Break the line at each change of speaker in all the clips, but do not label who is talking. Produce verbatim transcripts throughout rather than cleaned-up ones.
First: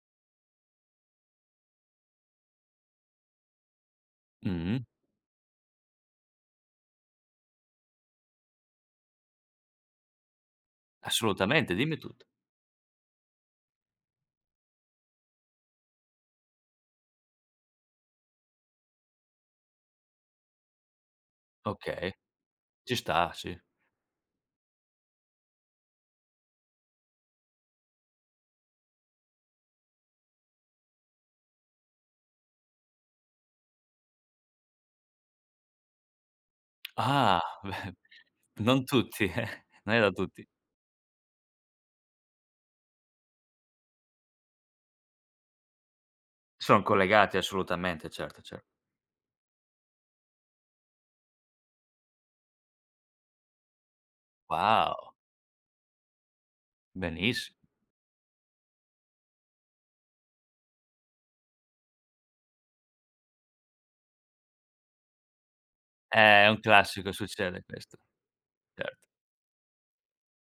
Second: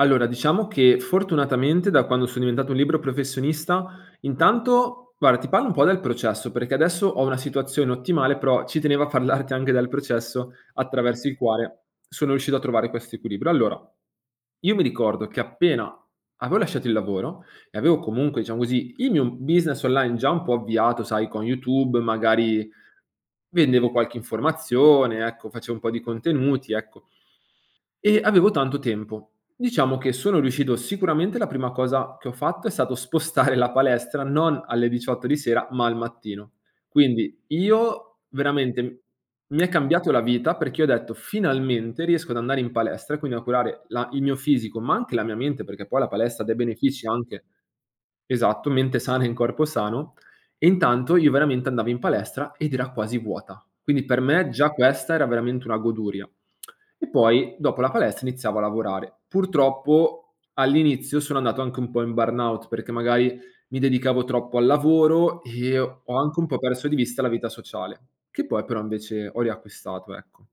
Allora, diciamo, che fortunatamente, da quando so diventato un libero professionista,
Mh.
intanto guarda, ti parlo un po' del processo, perché adesso ho una situazione ottimale, però ci tenevo a parlarti anche del processo, attraverso il
Assolutamente
quale
dimmi tutto.
sono riuscito a trovare quest'equilibrio. Allora, io mi ricordo, che appena aveo lasciato il lavoro e aveo, comunque, ciamo, così il mio business online, già un po' avviato, sai, con YouTube
Okay,
magari
ci sta, sì.
vendevo qualche informazione, ecco, faceo un po' di contenuti, ecco. E avevo tanto tempo. Diciamo che, sono riuscito sicuramente, la prima cosa che ho fatto, è stato spostare la palestra, non alle diciotto di sera, ma al mattino.
Ah
Quindi
beh,
io
non
veramente
tutti
mi è
non è da
cambiato la
tutti.
vita, perché ho detto: "Finalmente riesco ad andare in palestra e quindi a curare la il mio fisico, ma anche la mia mente." Perché poi la palestra, ha dei
Son
benefici
collegati,
anche
assolutamente, certo, ce
esatto, mente sana in corpo sano, e intanto, io veramente andavo in palestra ed era quasi vuota. Quindi per me, già
Wow.
questa era veramente una goduria. E
Benis
poi dopo la palestra, iniziavo a lavorare. Purtroppo all'inizio, sono andato anche un po' in burnout, perché magari mi dedicavo troppo al lavoro e ho anche
Eh,
un
è
po'
un
perso di
classico.
vista la vita
Succede questo.
sociale, che poi però
Cer
invece ho riacquistato, ecco.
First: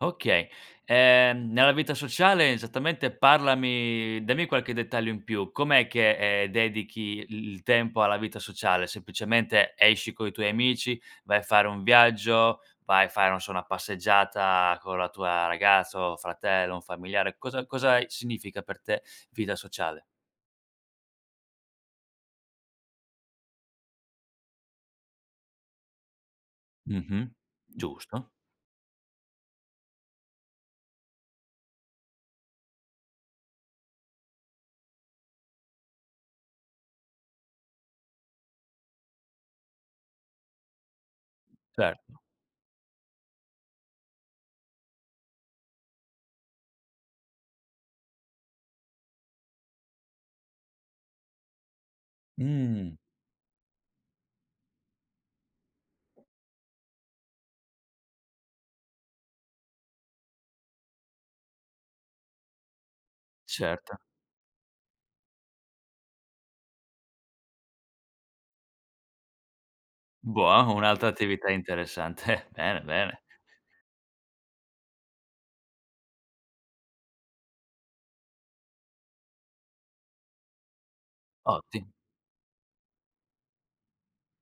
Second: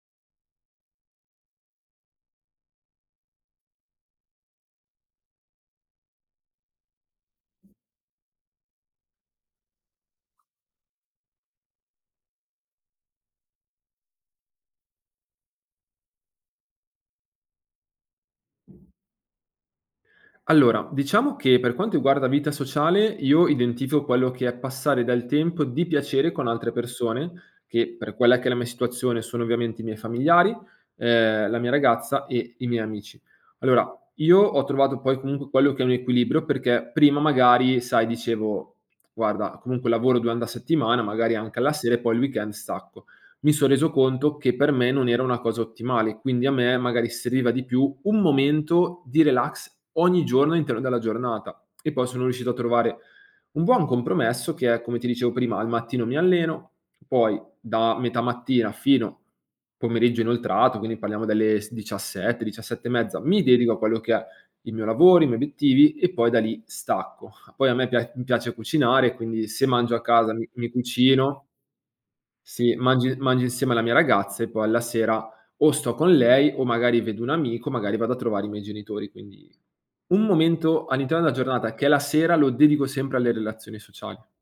Okay. Ehm, nella vita sociale, esattamente, parlami dammi qualche dettaglio in più. Com'è che, ehm, dedichi i il tempo alla vita sociale? Semplicemente esci coi tuoi amici, vai a fare un viaggio, vai a fare, non so, una passeggiata con la tua ragazza o fratello, un familiare. Cosa cosa a significa per te vita sociale?
Allora, diciamo, che per quanto iguarda vita sociale, io identifico quello che è passare del tempo di piacere con altre
Mh-mh.
persone che per
Giusto.
quella che è la mia situazione, sono ovviamente i miei familiari, ehm, la mia ragazza e i miei amici. Allora, io ho trovato poi comunque, quello che è un equilibrio, perché prima magari, sai, dicevo: "Guarda, comunque lavoro duande la settimana, magari anche alla sera e poi
Certo.
il weekend stacco." due mi son reso conto, che per me non era una cosa ottimale, quindi, a me magari seviva di più un momento di relax ogni giorno, interno della giornata e poi sono riuscito a trovare
Mh.
un buon compromesso che è, come ti dicevo prima, al mattino mi alleno, poi da metà mattina, fino pomeriggio inoltrato, quindi parliamo delle s diciassette diciassette e mezza, mi dedico a
Certo.
quello che è il mio lavoro, i miei obiettivi e poi da lì stacco. Poi a me pia mi piace cucinare, quindi se mangio a casa, mi mi
un'altra
cucino.
attività interessante.
Sì.
Bene,
Mangi
bene.
mangio insieme alla mia ragazza e poi alla sera, o sto con lei o magari vedo un amico, magari vado a trovare i miei genitori, quindi un momento all'interno della giornata,
Ottim
che è la sera, lo dedico sempre alle relazioni sociali.